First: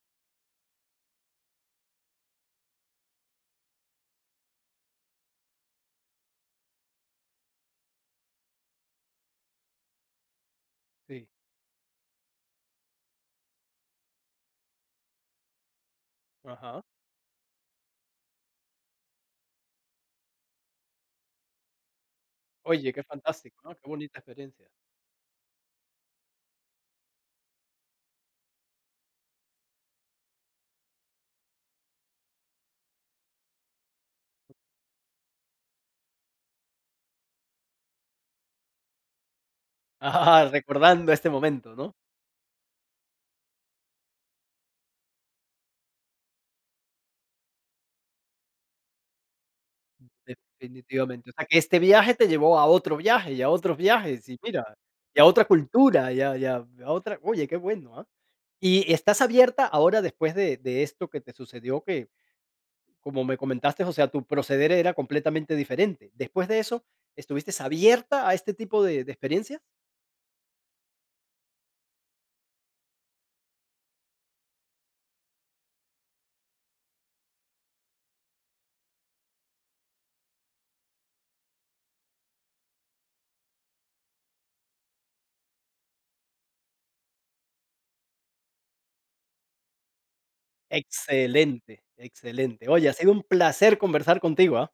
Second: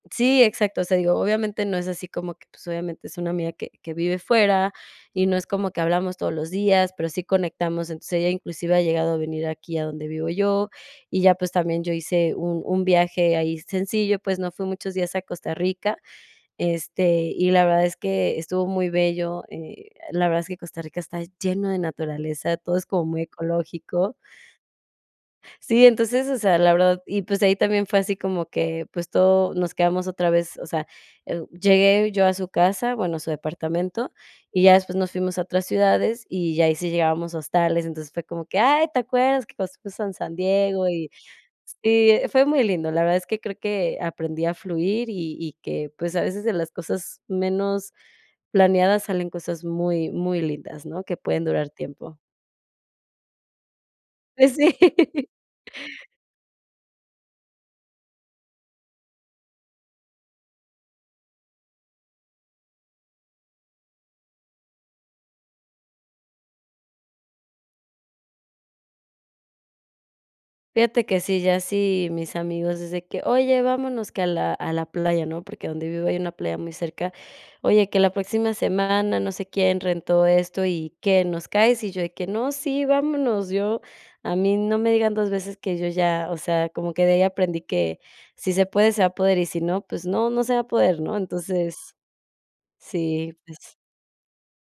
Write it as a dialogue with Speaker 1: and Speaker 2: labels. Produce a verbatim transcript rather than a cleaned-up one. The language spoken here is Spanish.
Speaker 1: Sí, exacto, o sea, digo, obviamente, no es así como que, pues, obviamente, es una amiga que que vive fuera y no es como que hablamos todos los días, pero sí conectamos, entonces, ella inclusive ha llegado a venir aquí a donde vivo yo, y
Speaker 2: Sí.
Speaker 1: ya, pues, también yo hice un un viaje ahí sencillo, pues, no fui muchos días a Costa Rica,
Speaker 2: Ajá.
Speaker 1: este, y la verdad es que estuvo muy bello, eh, la verdad es que Costa Rica está lleno de naturaleza, todo es
Speaker 2: Oye, qué
Speaker 1: como muy
Speaker 2: fantástico, ¿no? Qué
Speaker 1: ecológico.
Speaker 2: bonita experiencia.
Speaker 1: Sí, entonces, o sea, la verdad y, pues, ahí también fue así como que, pues, todo, nos quedamos otra vez, o sea, eh, uh, llegué yo a su casa, bueno, a su departamento, y ya después nos fuimos a otras ciudades, y ya, ahí sí llegábamos a hostales, entonces, fue como que: "¡Ay!, ¿te acuerdas que cuando fuimos a San
Speaker 2: Ah.
Speaker 1: Diego
Speaker 2: Recordando
Speaker 1: y?".
Speaker 2: este momento, ¿no?
Speaker 1: Sí, eh, fue muy lindo, la verdad es que creo que aprendí a fluir, y y que, pues, a veces de las cosas menos planeadas salen cosas muy, muy lindas, ¿no?, que
Speaker 2: Definitivamente, o sea,
Speaker 1: pueden
Speaker 2: que
Speaker 1: durar
Speaker 2: este viaje
Speaker 1: tiempo.
Speaker 2: te llevó a otro viaje y a otros viajes, y
Speaker 1: Pues,
Speaker 2: mira, y a
Speaker 1: sí.
Speaker 2: otra cultura y, a y, a y, a otra oye, qué bueno, ah. Y y, estás abierta ahora, después de de esto que te sucedió que, como me comentaste, o sea, tu proceder era completamente diferente. Después de eso, ¿estuviste abierta a este tipo de de experiencia?
Speaker 1: Fíjate que sí, ya así mis amigos, es de que: "Oye, vámonos que a la a la playa", ¿no? Porque donde vivo hay una playa muy cerca: "Oye, que la próxima semana, no sé quién, rentó esto y, ¿qué, nos caes?", y yo de que: "No, sí, vámonos", yo a mí no me digan dos veces que yo ya, o sea, como que de ahí aprendí que, si se puede, se va poder, y si no, pues no, no se va a poder, ¿no?
Speaker 2: Excelente,
Speaker 1: Entonces
Speaker 2: excelente. Oye, ha sido un
Speaker 1: Sí, pues.
Speaker 2: placer conversar contigo, ah.